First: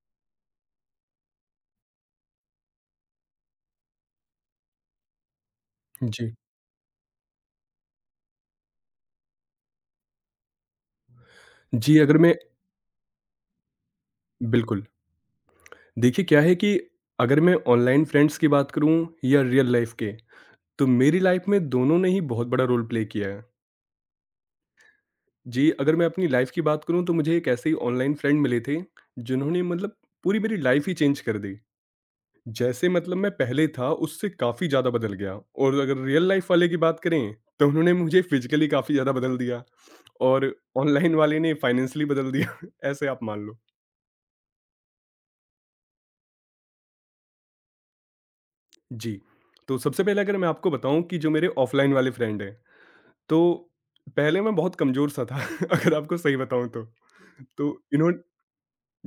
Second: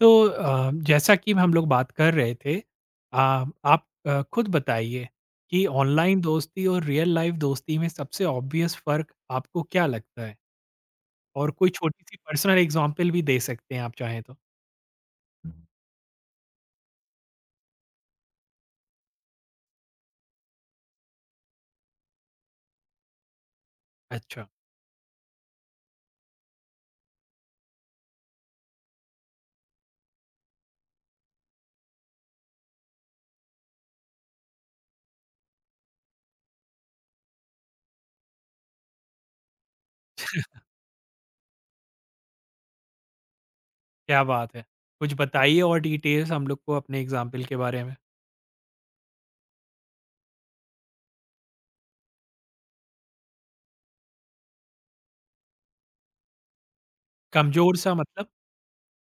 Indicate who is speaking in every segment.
Speaker 1: तो जैसा कि हम लोग बात कर रहे थे। आप खुद बताइए कि ऑनलाइन
Speaker 2: जी।
Speaker 1: दोस्ती और रियल लाइफ दोस्ती में सबसे ऑब्वियस फ़र्क आपको क्या लगता है? और कोई
Speaker 2: जी,
Speaker 1: छोटी-सी
Speaker 2: अगर मैं
Speaker 1: पर्सनल एग्ज़ाम्पल भी दे सकते हैं आप चाहें तो?
Speaker 2: बिल्कुल। देखिए क्या है कि अगर मैं ऑनलाइन फ्रेंड्स की बात करूँ या रियल लाइफ़ के, तो मेरी लाइफ़ में दोनों ने ही बहुत बड़ा रोल प्ले किया है।
Speaker 1: अच्छा।
Speaker 2: जी, अगर मैं अपनी लाइफ़ की बात करूँ तो मुझे एक ऐसे ही ऑनलाइन फ्रेंड मिले थे, जिन्होंने मतलब पूरी मेरी लाइफ़ ही चेंज कर दी। जैसे मतलब मैं पहले था उससे काफ़ी ज़्यादा बदल गया और अगर रियल लाइफ़ वाले की बात करें, तो उन्होंने मुझे फिज़िकली काफ़ी ज़्यादा बदल दिया और ऑनलाइन वाले ने फाइनेंशियली बदल दिया, ऐसे आप मान लो।
Speaker 1: क्या बात है! कुछ बताइए और डिटेल्स हम लोग को अपने एग्ज़ाम्पल के बारे में।
Speaker 2: जी। तो सबसे पहले अगर मैं आपको बताऊँ कि जो मेरे ऑफ़लाइन वाले फ्रेंड हैं, तो पहले मैं बहुत कमज़ोर-सा था, अगर आपको सही बताऊँ तो। तो
Speaker 1: कमज़ोर-सा
Speaker 2: इन्होंन
Speaker 1: मतलब?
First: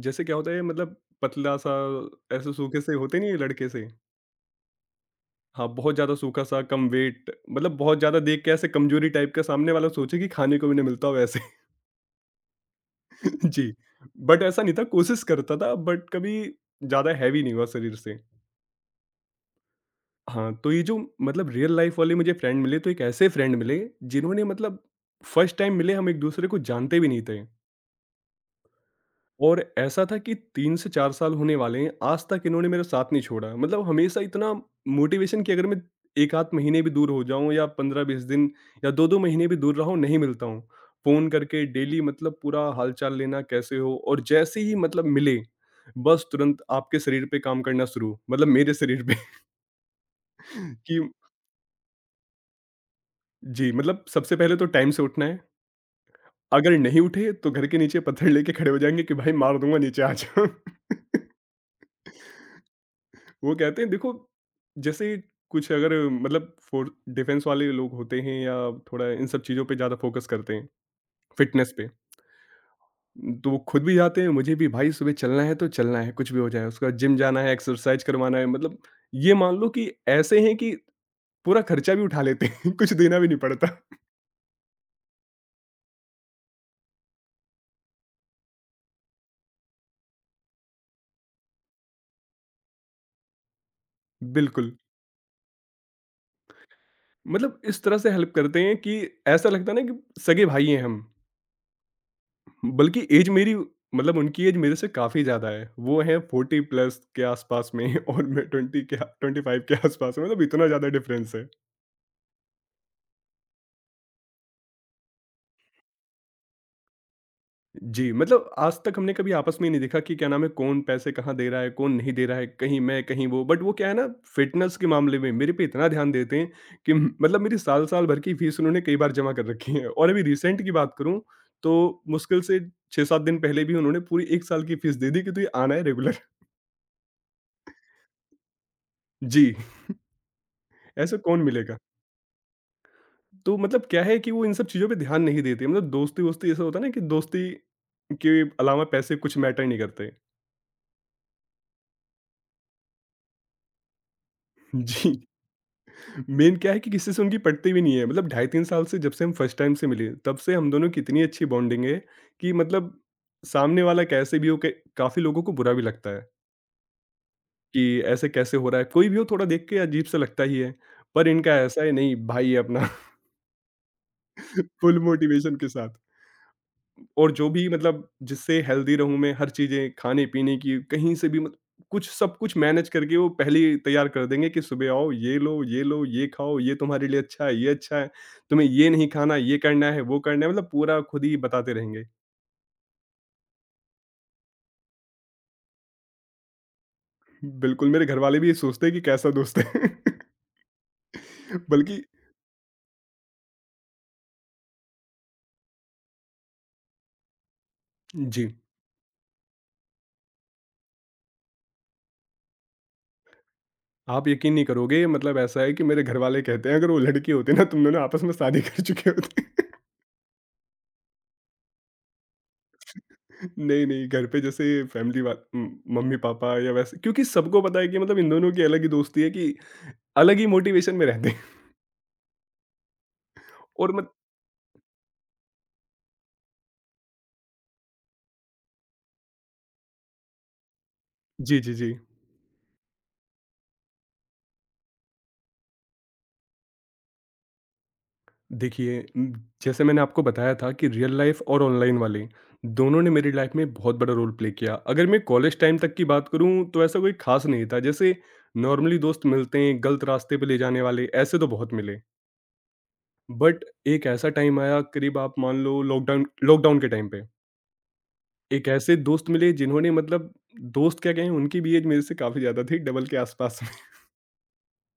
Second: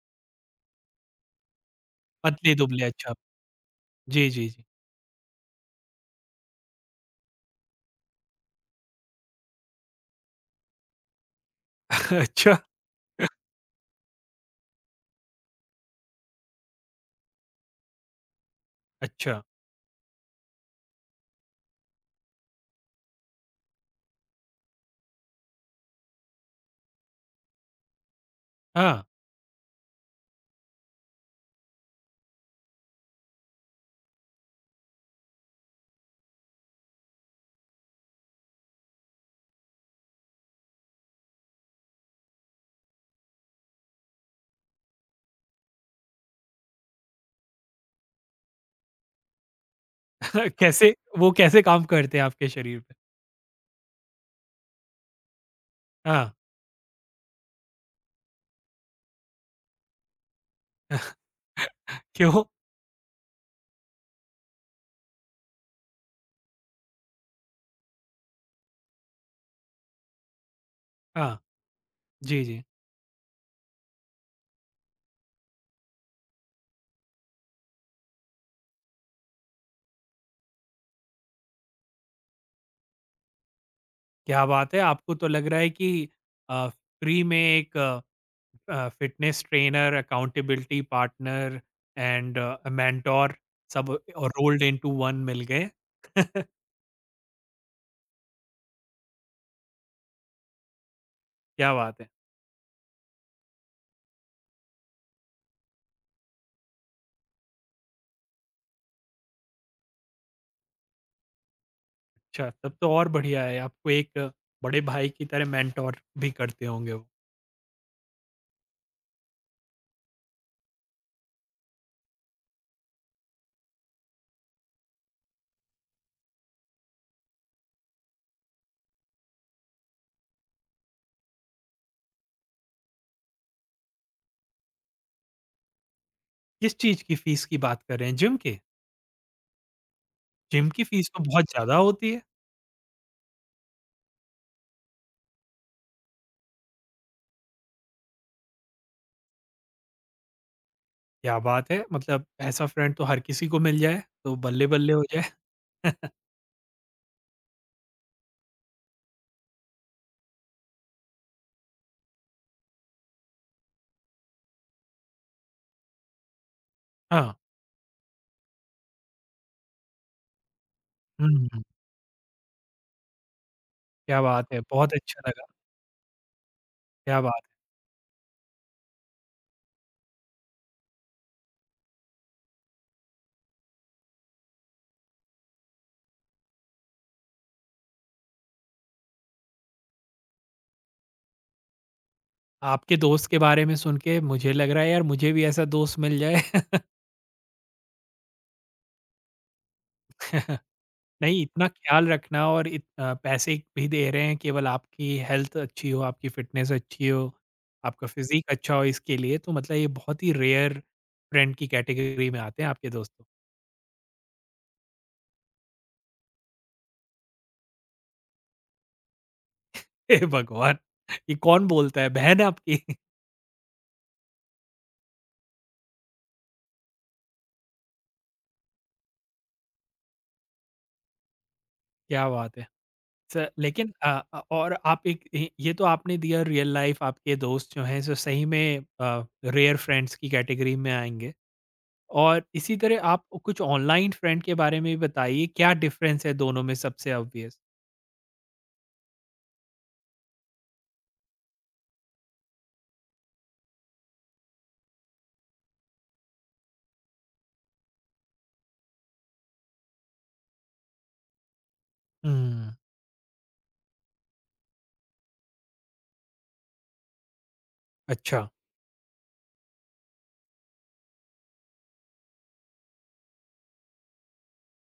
Speaker 2: जैसे क्या होता है, मतलब पतला-सा, ऐसे सूखे
Speaker 1: पतले-दुबले,
Speaker 2: से
Speaker 1: अच्छा।
Speaker 2: होते नहीं है लड़के से?
Speaker 1: जी, जी, जी।
Speaker 2: हाँ, बहुत ज़्यादा सूखा-सा, कम वेट, मतलब बहुत ज़्यादा देख के ऐसे कमज़ोरी टाइप का, सामने वाला सोचे कि खाने को भी ना मिलता हो वैसे।
Speaker 1: अच्छा,
Speaker 2: जी। बट ऐसा नहीं था, कोशिश करता था, बट कभी ज़्यादा हैवी नहीं हुआ शरीर से।
Speaker 1: अच्छा।
Speaker 2: हाँ, तो ये जो मतलब रियल लाइफ वाले मुझे फ्रेंड मिले, तो एक ऐसे फ्रेंड मिले जिन्होंने मतलब फर्स्ट टाइम मिले, हम एक-दूसरे को जानते भी नहीं थे
Speaker 1: हाँ।
Speaker 2: और ऐसा था कि 3 से 4 साल होने वाले हैं, आज तक इन्होंने मेरा साथ नहीं छोड़ा। मतलब हमेशा इतना मोटिवेशन कि अगर मैं 1 आध महीने भी दूर हो जाऊँ या 15-20 दिन या 2-2 महीने भी दूर रहा हूँ, नहीं मिलता हूँ। फ़ोन करके डेली मतलब पूरा हाल-चाल लेना, कैसे हो? और जैसे ही मतलब मिले, बस तुरंत आपके शरीर पे काम करना शुरू, मतलब मेरे शरीर पे। कि
Speaker 1: कैसे काम करते हैं आपके शरीर पे?
Speaker 2: जी, मतलब सबसे पहले तो टाइम से उठना है।
Speaker 1: हाँ।
Speaker 2: अगर नहीं उठे तो घर के नीचे पत्थर लेके खड़े हो जाएँगे कि भाई मार दूँगा, नीचे आ जाओ।
Speaker 1: क्यों?
Speaker 2: वो कहते हैं देखो, जैसे कुछ अगर मतलब फ़ोर डिफेंस वाले लोग होते हैं या थोड़ा इन सब चीज़ों पे ज़्यादा फ़ोकस करते हैं,
Speaker 1: हाँ,
Speaker 2: फ़िटनेस पे।
Speaker 1: जी, जी।
Speaker 2: तो वो खुद भी जाते हैं, मुझे भी, भाई सुबह चलना है तो चलना है, कुछ भी हो जाए। उसके बाद जिम जाना है, एक्सरसाइज करवाना है, मतलब ये मान लो कि ऐसे हैं कि पूरा खर्चा भी उठा लेते हैं, कुछ देना भी नहीं पड़ता।
Speaker 1: क्या बात है! आपको तो लग रहा है कि फ्री में एक fitness trainer, accountability partner and mentor सब रोल्ड
Speaker 2: बिल्कुल।
Speaker 1: इंटू वन मिल गए।
Speaker 2: मतलब इस तरह से हेल्प करते हैं कि ऐसा लगता है ना कि सगे भाई हैं हम।
Speaker 1: क्या बात है!
Speaker 2: बल्कि एज मेरी, मतलब उनकी एज मेरे से काफ़ी ज़्यादा है, वो हैं फोर्टी प्लस के आसपास में और मैं ट्वेंटी के, ट्वेंटी फाइव के आसपास में, मतलब इतना ज़्यादा डिफरेंस है।
Speaker 1: अच्छा, तब तो और बढ़िया है। आपको एक बड़े भाई की तरह मेंटर भी करते होंगे वो।
Speaker 2: जी, मतलब आज तक हमने कभी आपस में ही नहीं देखा कि क्या नाम है, कौन पैसे कहाँ दे रहा है, कौन नहीं दे रहा है, कहीं मैं, कहीं वो। बट वो क्या है ना, फिटनेस के मामले में मेरे पे इतना ध्यान देते हैं कि मतलब मेरी साल-साल भर की फीस उन्होंने कई बार जमा कर रखी है। और अभी रिसेंट की बात करूँ, तो मुश्किल से 6-7 दिन पहले भी उन्होंने पूरी 1 साल की फीस दे दी कि तू ये आना है रेगुलर।
Speaker 1: किस चीज़ की फीस की बात कर रहे हैं? जिम के?
Speaker 2: जी,
Speaker 1: जिम की फीस
Speaker 2: ऐसा
Speaker 1: तो
Speaker 2: कौन
Speaker 1: बहुत ज़्यादा
Speaker 2: मिलेगा?
Speaker 1: होती है।
Speaker 2: तो मतलब क्या है कि वो इन सब चीज़ों पे ध्यान नहीं देते। मतलब दोस्ती-वोस्ती ऐसा होता है ना कि दोस्ती के अलावा पैसे कुछ मैटर नहीं करते।
Speaker 1: क्या बात है! मतलब ऐसा फ्रेंड तो हर किसी को मिल जाए, तो बल्ले-बल्ले हो
Speaker 2: जी।
Speaker 1: जाए।
Speaker 2: मेन क्या है कि किसी से उनकी पटती भी नहीं है, मतलब ढाई तीन साल से जब से हम फर्स्ट टाइम से मिले, तब से हम दोनों की इतनी अच्छी बॉन्डिंग है कि मतलब सामने वाला कैसे भी हो के, काफी लोगों को बुरा भी लगता है
Speaker 1: हाँ।
Speaker 2: कि ऐसे कैसे हो रहा है, कोई भी हो थोड़ा देख के अजीब सा लगता ही है,
Speaker 1: हुँ,
Speaker 2: पर इनका
Speaker 1: हुँ।
Speaker 2: ऐसा है नहीं, भाई है अपना।
Speaker 1: क्या बात है! बहुत
Speaker 2: फुल
Speaker 1: अच्छा लगा।
Speaker 2: मोटिवेशन के साथ।
Speaker 1: क्या
Speaker 2: और
Speaker 1: बात
Speaker 2: जो भी मतलब जिससे हेल्दी रहूँ मैं, हर चीज़ें खाने-पीने की कहीं से भी मत कुछ सब कुछ मैनेज करके वो पहले ही तैयार कर देंगे कि सुबह आओ, ये लो, ये लो, ये खाओ, ये तुम्हारे लिए अच्छा है, ये अच्छा है, तुम्हें ये नहीं खाना, ये करना है, वो करना है, मतलब पूरा खुद ही बताते रहेंगे।
Speaker 1: आपके दोस्त के बारे में सुन के मुझे लग रहा है, यार मुझे भी ऐसा दोस्त मिल जाए।
Speaker 2: बिल्कुल, मेरे घरवाले भी ये सोचते हैं कि कैसा दोस्त है।
Speaker 1: नहीं, इतना
Speaker 2: बल्कि
Speaker 1: ख़्याल रखना और पैसे भी दे रहे हैं केवल आपकी हेल्थ अच्छी हो, आपकी फ़िटनेस अच्छी हो, आपका फ़िज़ीक
Speaker 2: जी,
Speaker 1: अच्छा हो इसके लिए, तो मतलब ये बहुत ही रेयर फ्रेंड की कैटेगरी में आते हैं आपके दोस्तों।
Speaker 2: आप यकीन नहीं करोगे, मतलब ऐसा है कि मेरे घरवाले कहते हैं अगर वो लड़के होते ना तुम दोनों आपस में शादी कर चुके होते।
Speaker 1: हे भगवान! ये कौन बोलता है, बहन आपकी?
Speaker 2: नहीं, नहीं, घर पे जैसे फैमिली वा उम, मम्मी-पापा या वैसे, क्योंकि सबको पता है कि मतलब इन दोनों की अलग ही दोस्ती है, कि अलग ही मोटिवेशन में रहते हैं।
Speaker 1: क्या बात है। स
Speaker 2: और
Speaker 1: लेकिन
Speaker 2: मत
Speaker 1: और आप एक ये तो आपने दिया, रियल लाइफ़ आपके दोस्त जो हैं सो सही में रेयर फ्रेंड्स की कैटेगरी में आएँगे।
Speaker 2: जी, जी, जी।
Speaker 1: और इसी तरह आप कुछ ऑनलाइन फ्रेंड के बारे में भी बताइए, क्या डिफरेंस है दोनों में सबसे ऑब्वियस?
Speaker 2: देखिए, जैसे मैंने आपको बताया था कि रियल लाइफ़ और ऑनलाइन वाली, दोनों ने मेरी लाइफ़ में बहुत बड़ा रोल प्ले किया। अगर मैं कॉलेज टाइम तक की बात करूँ, तो ऐसा कोई ख़ास नहीं था। जैसे नॉर्मली दोस्त मिलते हैं, गलत रास्ते पे ले जाने वाले, ऐसे तो बहुत मिले।
Speaker 1: हुँ,
Speaker 2: बट एक ऐसा टाइम आया, करीब आप मान लो लॉकडाउन, लॉकडाउन के टाइम पे।
Speaker 1: अच्छा।
Speaker 2: एक ऐसे दोस्त मिले जिन्होंने मतलब दोस्त क्या कहें, उनकी भी एज मेरे से काफ़ी ज़्यादा थी, डबल के आसपास में।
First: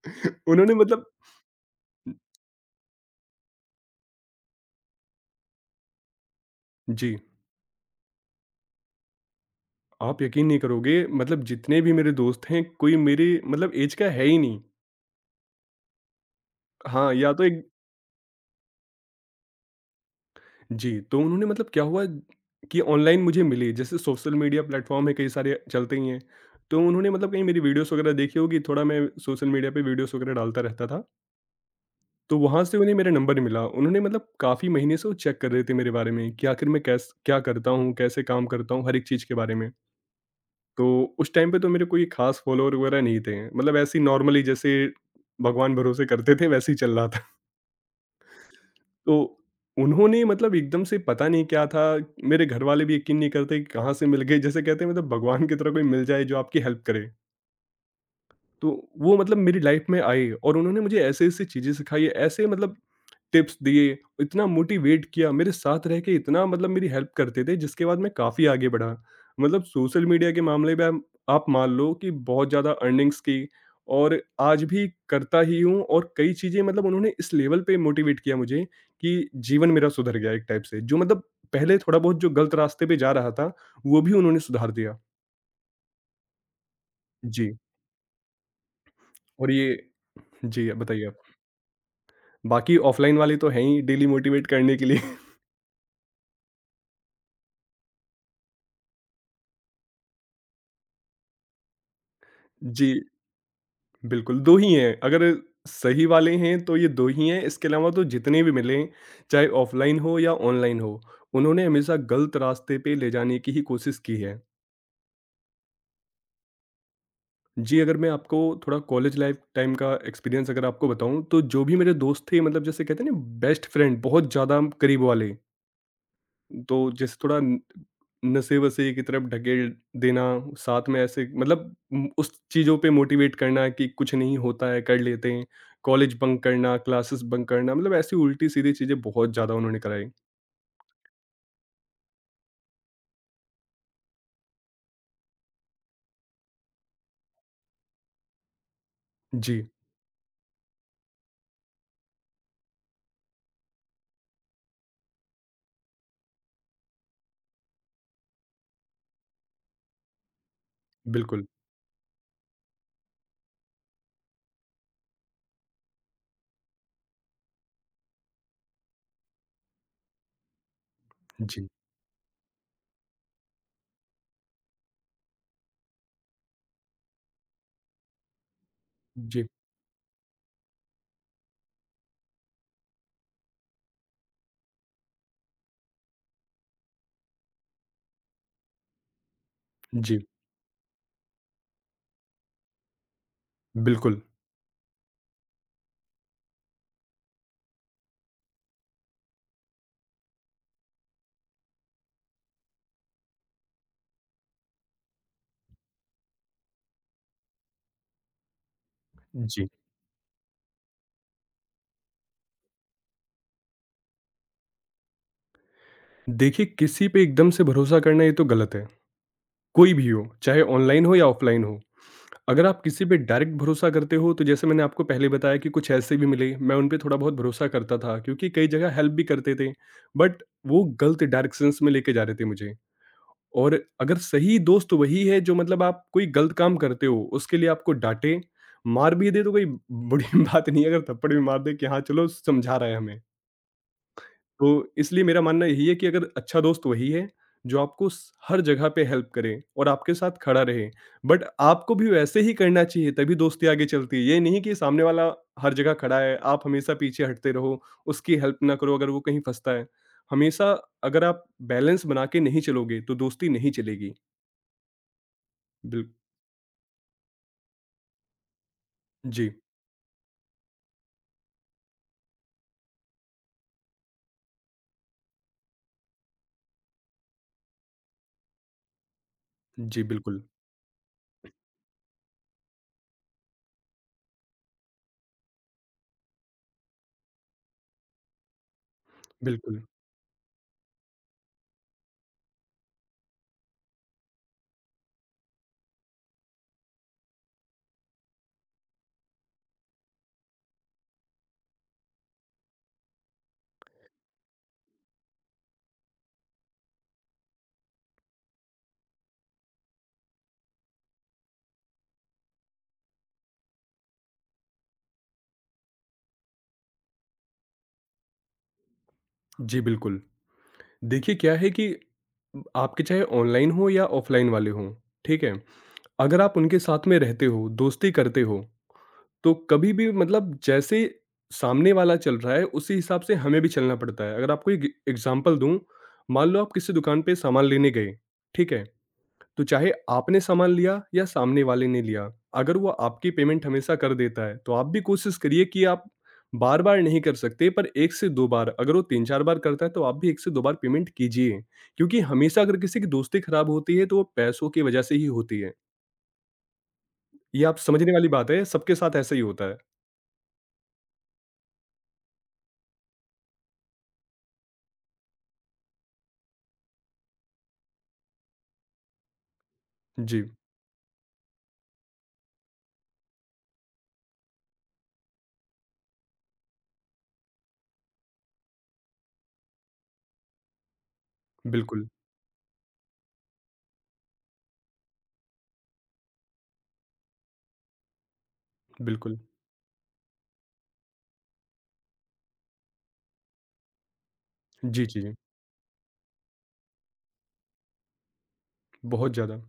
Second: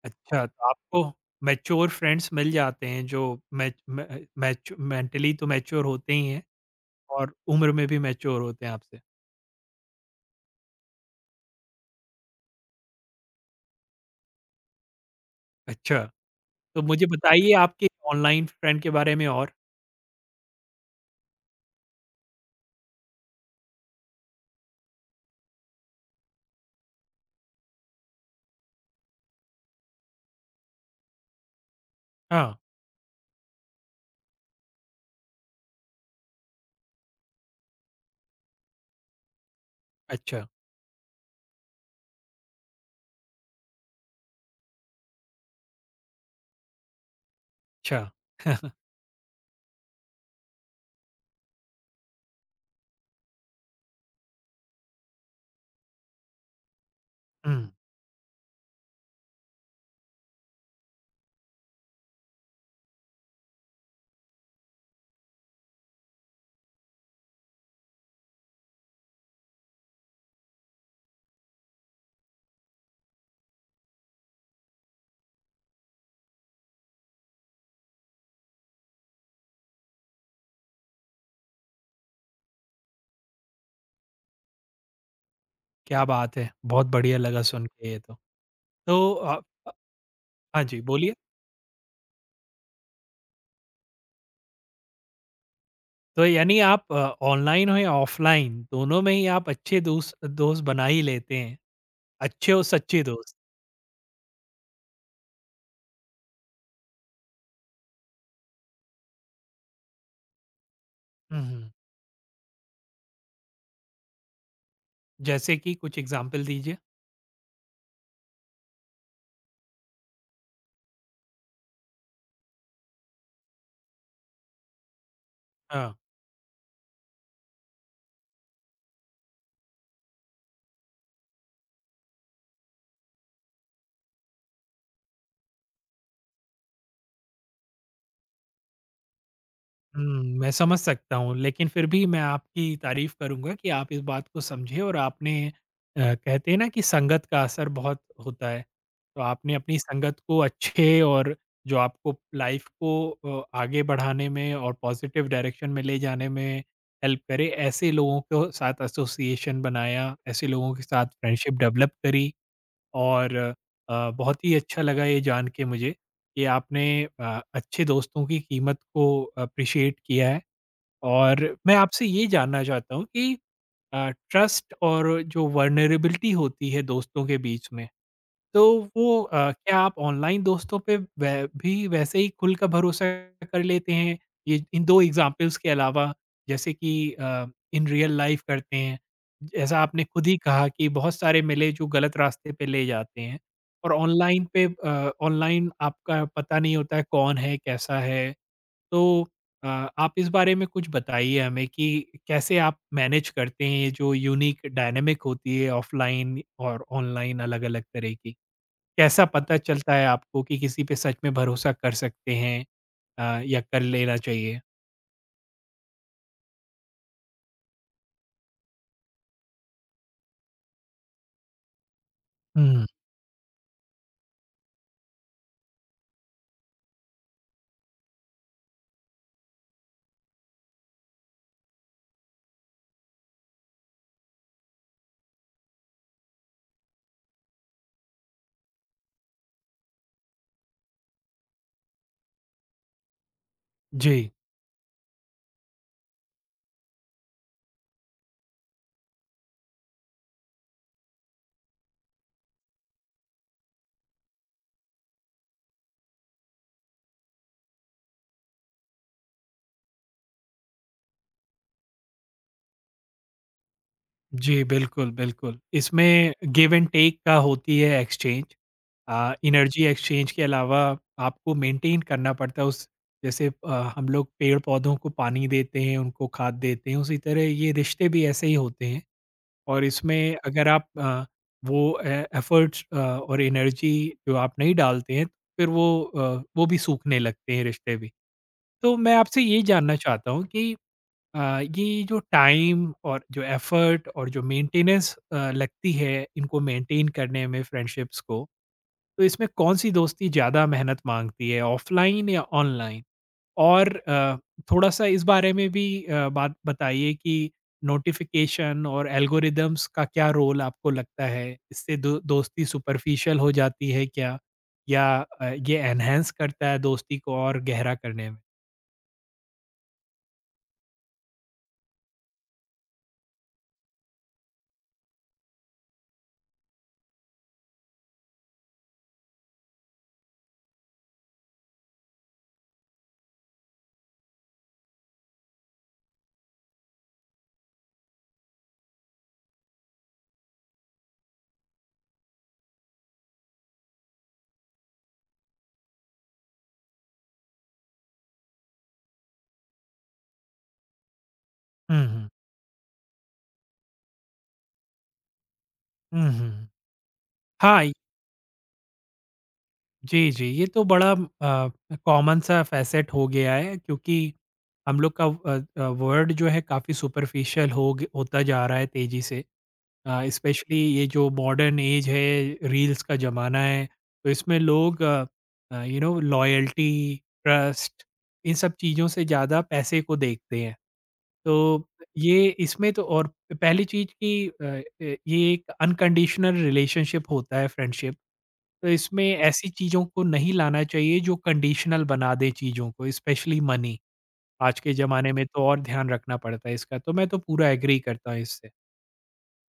Speaker 1: अच्छा, तो
Speaker 2: उन्होंने
Speaker 1: आपको
Speaker 2: मतलब
Speaker 1: मैच्योर फ्रेंड्स मिल जाते हैं जो मैच मै मैच मेंटली तो मैच्योर होते ही हैं
Speaker 2: जी,
Speaker 1: और उम्र में भी मैच्योर होते हैं आपसे।
Speaker 2: आप यकीन नहीं करोगे, मतलब जितने भी मेरे दोस्त हैं, कोई मेरी मतलब एज का है ही नहीं।
Speaker 1: अच्छा। तो मुझे
Speaker 2: हाँ, या तो
Speaker 1: बताइए
Speaker 2: एक
Speaker 1: आपके ऑनलाइन फ्रेंड के बारे में और?
Speaker 2: जी, तो उन्होंने मतलब क्या हुआ कि ऑनलाइन मुझे मिले। जैसे सोशल मीडिया प्लेटफ़ॉर्म है, कई सारे चलते ही हैं। तो उन्होंने मतलब कहीं मेरी वीडियोज़ वगैरह देखी होगी, थोड़ा मैं सोशल मीडिया पे वीडियोज़ वगैरह डालता रहता था। तो
Speaker 1: हाँ,
Speaker 2: वहाँ से उन्हें मेरा नंबर मिला। उन्होंने मतलब काफ़ी महीने से वो चेक कर रहे थे मेरे बारे में कि आखिर मैं कैस क्या करता हूँ, कैसे काम करता हूँ, हर एक चीज़ के बारे में।
Speaker 1: अच्छा,
Speaker 2: तो उस टाइम पे तो मेरे कोई ख़ास फॉलोवर वगैरह नहीं थे। मतलब ऐसे ही नॉर्मली जैसे भगवान भरोसे करते थे, वैसे ही चल रहा था।
Speaker 1: अच्छा।
Speaker 2: तो उन्होंने मतलब एकदम से पता नहीं क्या था, मेरे घरवाले भी यकीन नहीं करते कि कहाँ से मिल गए। जैसे कहते हैं मतलब भगवान की तरह कोई मिल जाए जो आपकी हेल्प करे।
Speaker 1: हुँ।
Speaker 2: तो वो मतलब मेरी लाइफ में आए और उन्होंने मुझे ऐसे-ऐसे चीज़ें सिखाई, ऐसे मतलब टिप्स दिए, इतना मोटिवेट किया, मेरे साथ रह के इतना मतलब मेरी हेल्प करते थे, जिसके बाद मैं काफ़ी आगे बढ़ा। मतलब सोशल मीडिया के मामले में आप मान लो कि बहुत ज़्यादा अर्निंग्स की, और आज भी करता ही हूँ, और कई चीज़ें मतलब उन्होंने इस लेवल पे मोटिवेट किया मुझे कि जीवन मेरा सुधर गया एक टाइप से। जो मतलब पहले थोड़ा बहुत जो गलत रास्ते पे जा रहा था, वो भी उन्होंने सुधार दिया।
Speaker 1: क्या बात है! बहुत बढ़िया लगा
Speaker 2: जी,
Speaker 1: सुन के ये तो। तो
Speaker 2: और ये
Speaker 1: हाँ
Speaker 2: जी,
Speaker 1: जी,
Speaker 2: बताइए
Speaker 1: बोलिए।
Speaker 2: आप। बाकी ऑफलाइन वाले तो हैं ही डेली मोटिवेट करने के लिए।
Speaker 1: तो यानी आप ऑनलाइन हो या ऑफलाइन, दोनों में ही आप अच्छे दोस्त दोस्त बना ही लेते हैं, अच्छे और
Speaker 2: जी।
Speaker 1: सच्चे दोस्त।
Speaker 2: बिल्कुल, 2 ही हैं, अगर सही वाले हैं तो ये 2 ही हैं, इसके अलावा तो जितने भी मिले, चाहे ऑफ़लाइन हो या ऑनलाइन हो,
Speaker 1: हुँ,
Speaker 2: उन्होंने
Speaker 1: हुँ।
Speaker 2: हमेशा गलत रास्ते पे ले जाने की ही कोशिश की है।
Speaker 1: जैसे कि कुछ एग्ज़ाम्पल दीजिए?
Speaker 2: जी, अगर मैं आपको थोड़ा कॉलेज लाइफ़ टाइम का एक्सपीरियंस अगर आपको बताऊँ, तो जो भी मेरे दोस्त थे, मतलब जैसे कहते हैं ना, बेस्ट फ्रेंड, बहुत ज़्यादा करीब वाले।
Speaker 1: हाँ।
Speaker 2: तो जैसे थोड़ा नशे-वशे की तरफ ढकेल देना, साथ में ऐसे मतलब उस चीज़ों पे मोटिवेट करना कि कुछ नहीं होता है, कर लेते हैं। कॉलेज बंक करना, क्लासेस बंक करना, मतलब ऐसी उल्टी-सीधी चीज़ें बहुत ज़्यादा उन्होंने
Speaker 1: हुँ,
Speaker 2: कराई।
Speaker 1: मैं समझ सकता हूँ, लेकिन फिर भी मैं आपकी तारीफ़ करूँगा कि आप इस बात को समझे, और कहते हैं ना कि संगत का असर बहुत होता है। तो आपने
Speaker 2: जी,
Speaker 1: अपनी संगत को अच्छे, और जो आपको लाइफ़ को आगे बढ़ाने में और पॉज़िटिव डायरेक्शन में ले जाने में हेल्प करे, ऐसे लोगों को साथ एसोसिएशन बनाया, ऐसे लोगों के साथ
Speaker 2: बिल्कुल।
Speaker 1: फ्रेंडशिप डेवलप करी। और बहुत ही अच्छा लगा ये जान के मुझे, कि आपने अच्छे दोस्तों की कीमत को अप्रिशिएट किया है। और
Speaker 2: जी,
Speaker 1: मैं आपसे ये जानना चाहता हूँ कि ट्रस्ट और जो वर्नरेबिलिटी होती है दोस्तों के बीच में, तो वो
Speaker 2: जी,
Speaker 1: क्या आप ऑनलाइन दोस्तों पे वै भी वैसे ही खुल का भरोसा कर लेते हैं? ये इन 2 एग्ज़ाम्पल्स के अलावा, जैसे कि अ, इन रियल लाइफ़ करते हैं, जैसा आपने
Speaker 2: जी,
Speaker 1: खुद ही कहा कि बहुत सारे मिले जो गलत रास्ते पे ले जाते हैं, और
Speaker 2: बिल्कुल।
Speaker 1: ऑनलाइन आपका पता नहीं होता है कौन है, कैसा है? तो अ, आप इस बारे में कुछ बताइए हमें कि कैसे आप मैनेज करते हैं ये जो यूनिक डायनामिक होती है ऑफ़लाइन और ऑनलाइन अलग-अलग तरह की? कैसा पता
Speaker 2: जी।
Speaker 1: चलता है आपको कि किसी पे सच में भरोसा कर सकते हैं, या कर लेना चाहिए?
Speaker 2: देखिए, किसी पे एकदम से भरोसा करना ये तो गलत है। कोई भी हो, चाहे ऑनलाइन हो या ऑफलाइन हो। अगर आप
Speaker 1: हुँ।
Speaker 2: किसी पे डायरेक्ट भरोसा करते हो, तो जैसे मैंने आपको पहले बताया कि कुछ ऐसे भी मिले, मैं उन पे थोड़ा बहुत भरोसा करता था क्योंकि कई जगह हेल्प भी करते थे। बट वो गलत डायरेक्शंस में लेके जा रहे थे मुझे। और अगर सही दोस्त वही है जो मतलब आप कोई गलत काम करते हो, उसके लिए आपको डाँटे, मार भी दे तो कोई बड़ी बात नहीं है, अगर थप्पड़ भी मार दे कि हाँ, चलो समझा रहा है हमें।
Speaker 1: जी,
Speaker 2: तो इसलिए मेरा मानना यही है कि अगर अच्छा दोस्त वही है जो आपको हर जगह पे हेल्प करे और आपके साथ खड़ा रहे, बट आपको भी वैसे ही करना चाहिए तभी दोस्ती आगे चलती है। ये नहीं कि सामने वाला हर जगह खड़ा है, आप हमेशा पीछे हटते रहो, उसकी हेल्प ना करो अगर वो कहीं फंसता है। हमेशा अगर आप बैलेंस बना के नहीं चलोगे तो दोस्ती नहीं चलेगी।
Speaker 1: जी, बिल्कुल, बिल्कुल।
Speaker 2: बिल
Speaker 1: इसमें गिव एंड टेक का होती है एक्सचेंज,
Speaker 2: जी।
Speaker 1: एनर्जी एक्सचेंज के अलावा आपको मेंटेन करना पड़ता है उस। जैसे हम लोग पेड़-पौधों को पानी देते हैं, उनको खाद देते हैं, उसी तरह ये रिश्ते भी ऐसे ही होते हैं। और
Speaker 2: जी,
Speaker 1: इसमें
Speaker 2: बिल्कुल,
Speaker 1: अगर आप वो ए एफ़र्ट्स और एनर्जी जो आप नहीं डालते हैं, फिर वो भी सूखने लगते हैं, रिश्ते भी। तो मैं आपसे ये
Speaker 2: बिल्कुल।
Speaker 1: जानना चाहता हूँ कि ये जो टाइम और जो एफ़र्ट और जो मेंटेनेंस लगती है इनको मेंटेन करने में फ्रेंडशिप्स को, तो इसमें कौन-सी दोस्ती ज़्यादा मेहनत माँगती है, ऑफ़लाइन या ऑनलाइन? और थोड़ा-सा इस बारे में भी बात बताइए कि नोटिफ़िकेशन और एल्गोरिदम्स का क्या रोल आपको लगता है? इससे दो दोस्ती सुपरफिशियल हो जाती है क्या? या ये एनहांस करता है दोस्ती को और गहरा करने में?
Speaker 2: जी बिल्कुल। देखिए क्या है कि आपके चाहे ऑनलाइन हो या ऑफलाइन वाले हों, ठीक है, अगर आप उनके साथ में रहते हो, दोस्ती करते हो, तो कभी भी मतलब जैसे सामने वाला चल रहा है, उसी हिसाब से हमें भी चलना पड़ता है। अगर आपको एक एग्ज़ाम्पल दूँ, मान लो आप किसी दुकान पे सामान लेने गए, ठीक है? तो चाहे आपने सामान लिया या सामने वाले ने लिया, अगर वो आपकी पेमेंट हमेशा कर देता है, तो आप भी कोशिश करिए कि आप बार-बार नहीं कर सकते, पर 1 से 2 बार, अगर वो 3-4 बार करता है, तो आप भी 1 से 2 बार पेमेंट कीजिए।
Speaker 1: हुँ,
Speaker 2: क्योंकि
Speaker 1: हुँ।
Speaker 2: हमेशा अगर किसी की दोस्ती खराब होती है, तो वो पैसों की वजह से ही होती है।
Speaker 1: हुँ, हुँ।
Speaker 2: ये आप
Speaker 1: हाँ,
Speaker 2: समझने वाली बात है, सबके साथ ऐसा ही होता है।
Speaker 1: जी, जी, ये तो बड़ा कॉमन सा फ़ैसेट हो गया है, क्योंकि हम लोग का वर्ल्ड जो है काफ़ी सुपरफिशियल हो ग होता जा रहा है तेज़ी से।
Speaker 2: जी,
Speaker 1: स्पेशली ये जो मॉडर्न एज है, रील्स का ज़माना है, तो इसमें लोग, यू नो, लॉयल्टी, ट्रस्ट, इन सब चीज़ों से ज़्यादा पैसे को देखते हैं। तो
Speaker 2: बिल्कुल,
Speaker 1: ये इसमें तो और पहली चीज़ कि ये एक अनकंडीशनल रिलेशनशिप होता है, फ्रेंडशिप। तो इसमें
Speaker 2: बिल्कुल।
Speaker 1: ऐसी चीज़ों को नहीं लाना चाहिए जो कंडीशनल बना दे चीज़ों को, स्पेशली मनी। आज के
Speaker 2: जी, जी,
Speaker 1: ज़माने
Speaker 2: जी।
Speaker 1: में तो और ध्यान रखना पड़ता है इसका। तो मैं तो पूरा एग्री करता हूँ इससे।
Speaker 2: बहुत ज़्यादा।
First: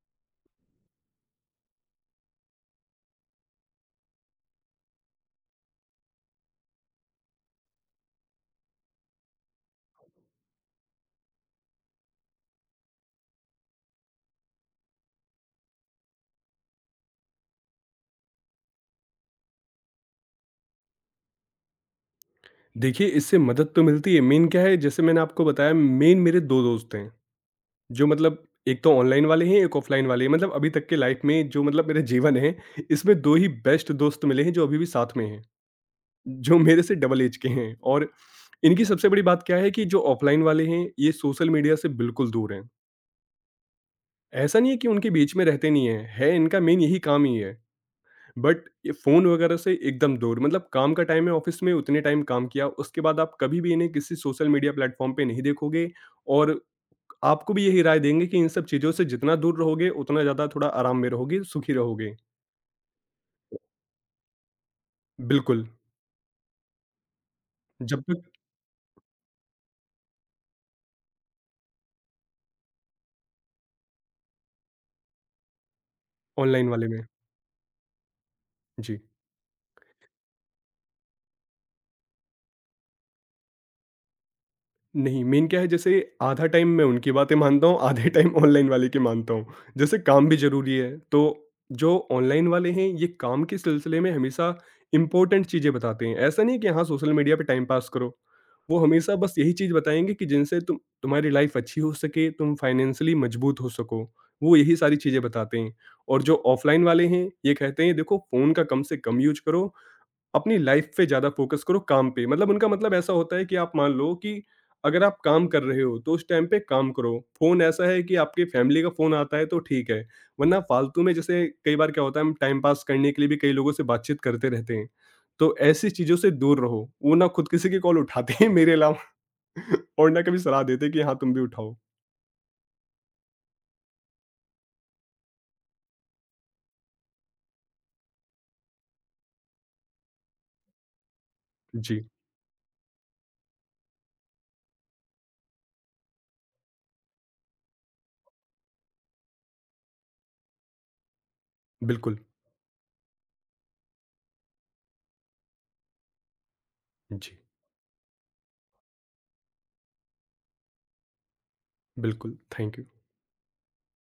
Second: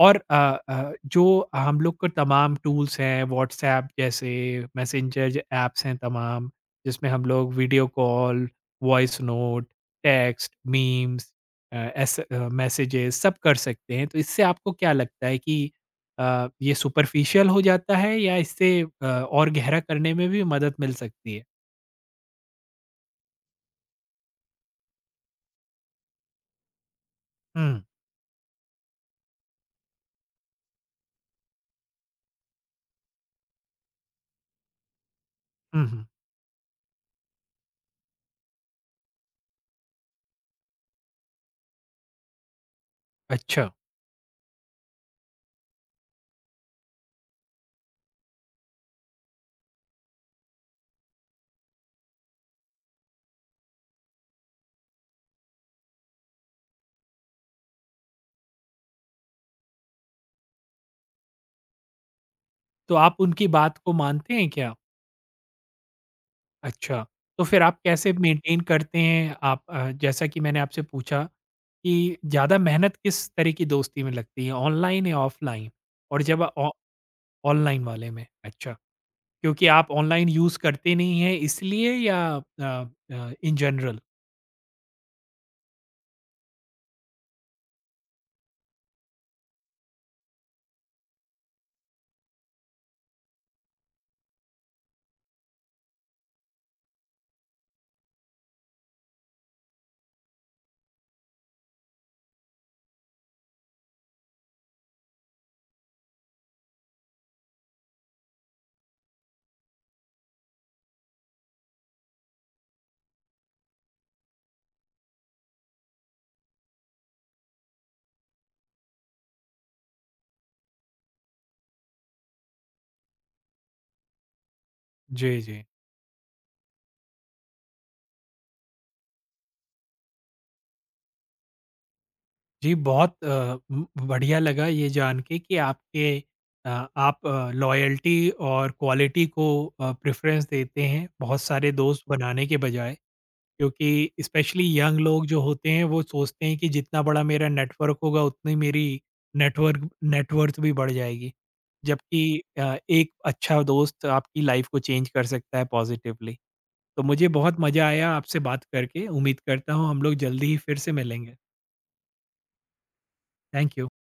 Speaker 1: और जो हम लोग का तमाम टूल्स हैं, व्हाट्सऐप जैसे मैसेंजर ज ऐप्स हैं तमाम, जिसमें हम लोग video call, voice note, text, memes, messages सब कर सकते हैं। तो इससे आपको क्या लगता है कि ये सुपरफिशियल हो जाता है, या इससे और गहरा करने में भी मदद मिल सकती है?
Speaker 2: देखिए, इससे मदद तो मिलती है, मेन क्या है जैसे मैंने आपको बताया, मेन मेरे 2 दोस्त हैं,
Speaker 1: हुँ,
Speaker 2: जो मतलब एक तो ऑनलाइन वाले हैं, एक ऑफ़लाइन वाले हैं। मतलब अभी तक के लाइफ़ में जो मतलब मेरा जीवन है, इसमें 2 ही बेस्ट दोस्त मिले हैं जो अभी भी साथ में हैं,
Speaker 1: हुँ, हुँ।
Speaker 2: जो मेरे से डबल ऐज के हैं। और इनकी सबसे बड़ी बात क्या है कि जो ऑफ़लाइन वाले हैं, ये सोशल मीडिया से बिल्कुल दूर हैं।
Speaker 1: अच्छा,
Speaker 2: ऐसा नहीं है कि उनके बीच में रहते नहीं हैं, है इनका मेन यही काम ही है। बट ये फ़ोन वगैरह से एकदम दूर, मतलब काम का टाइम है ऑफिस में, उतने टाइम काम किया, उसके बाद आप कभी भी इन्हें किसी सोशल मीडिया प्लेटफॉर्म पे नहीं देखोगे। और आपको भी यही राय देंगे कि इन सब चीज़ों से जितना दूर रहोगे, उतना ज़्यादा थोड़ा आराम में रहोगे, सुखी रहोगे।
Speaker 1: तो आप उनकी बात को मानते हैं क्या?
Speaker 2: बिल्कुल।
Speaker 1: अच्छा, तो फिर आप
Speaker 2: जब
Speaker 1: कैसे
Speaker 2: तक
Speaker 1: मेंटेन करते हैं? आप जैसा कि मैंने आपसे पूछा कि ज़्यादा मेहनत किस तरह की दोस्ती में लगती है, ऑनलाइन या ऑफलाइन? और जब
Speaker 2: ऑनलाइन
Speaker 1: ऑ
Speaker 2: वाले में
Speaker 1: ऑनलाइन वाले में? अच्छा,
Speaker 2: जी
Speaker 1: क्योंकि आप ऑनलाइन यूज़ करते नहीं हैं इसलिए? या इन जनरल?
Speaker 2: नहीं, मेन क्या है जैसे आधा टाइम मैं उनकी बातें मानता हूँ, आधे टाइम ऑनलाइन वाले की मानता हूँ। जैसे काम भी ज़रूरी है, तो जो ऑनलाइन वाले हैं, ये काम के सिलसिले में हमेशा इम्पोर्टेंट चीज़ें बताते हैं। ऐसा नहीं है कि हाँ, सोशल मीडिया पे टाइम पास करो। वो हमेशा बस यही चीज़ बताएँगे कि जिनसे तुम, तुम्हारी लाइफ़ अच्छी हो सके, तुम फाइनेंशियली मजबूत हो सको। वो यही सारी चीज़ें बताते हैं। और जो ऑफलाइन वाले हैं, ये कहते हैं देखो, फ़ोन का कम से कम यूज़ करो, अपनी लाइफ पे ज़्यादा फ़ोकस करो, काम पे। मतलब उनका मतलब ऐसा होता है कि आप मान लो कि अगर आप काम कर रहे हो, तो उस टाइम पे काम करो। फ़ोन ऐसा है कि आपके फैमिली का फ़ोन आता है तो ठीक है, वरना फ़ालतू में जैसे कई बार क्या होता है, हम टाइम पास करने के लिए भी कई लोगों से बातचीत करते रहते हैं।
Speaker 1: जी,
Speaker 2: तो
Speaker 1: जी।
Speaker 2: ऐसी चीज़ों से दूर रहो। वो ना खुद किसी की कॉल उठाते हैं मेरे अलावा और ना कभी सलाह देते हैं कि हाँ, तुम भी उठाओ।
Speaker 1: जी, बहुत बढ़िया लगा ये जान के कि अ, आप लॉयल्टी और क्वालिटी को प्रेफ़रेंस देते हैं, बहुत सारे दोस्त
Speaker 2: जी,
Speaker 1: बनाने के बजाय। क्योंकि स्पेशली यंग लोग जो होते हैं वो सोचते हैं कि जितना बड़ा मेरा नेटवर्क होगा, उतनी मेरी नेटवर्क नेटवर्थ भी बढ़ जाएगी।
Speaker 2: बिल्कुल।
Speaker 1: जबकि एक अच्छा दोस्त आपकी लाइफ को चेंज कर सकता है पॉजिटिवली। तो मुझे
Speaker 2: जी,
Speaker 1: बहुत मज़ा आया आपसे बात करके। उम्मीद करता हूँ हम लोग जल्दी ही फिर से मिलेंगे।
Speaker 2: बिल्कुल। Thank you.
Speaker 1: Thank you.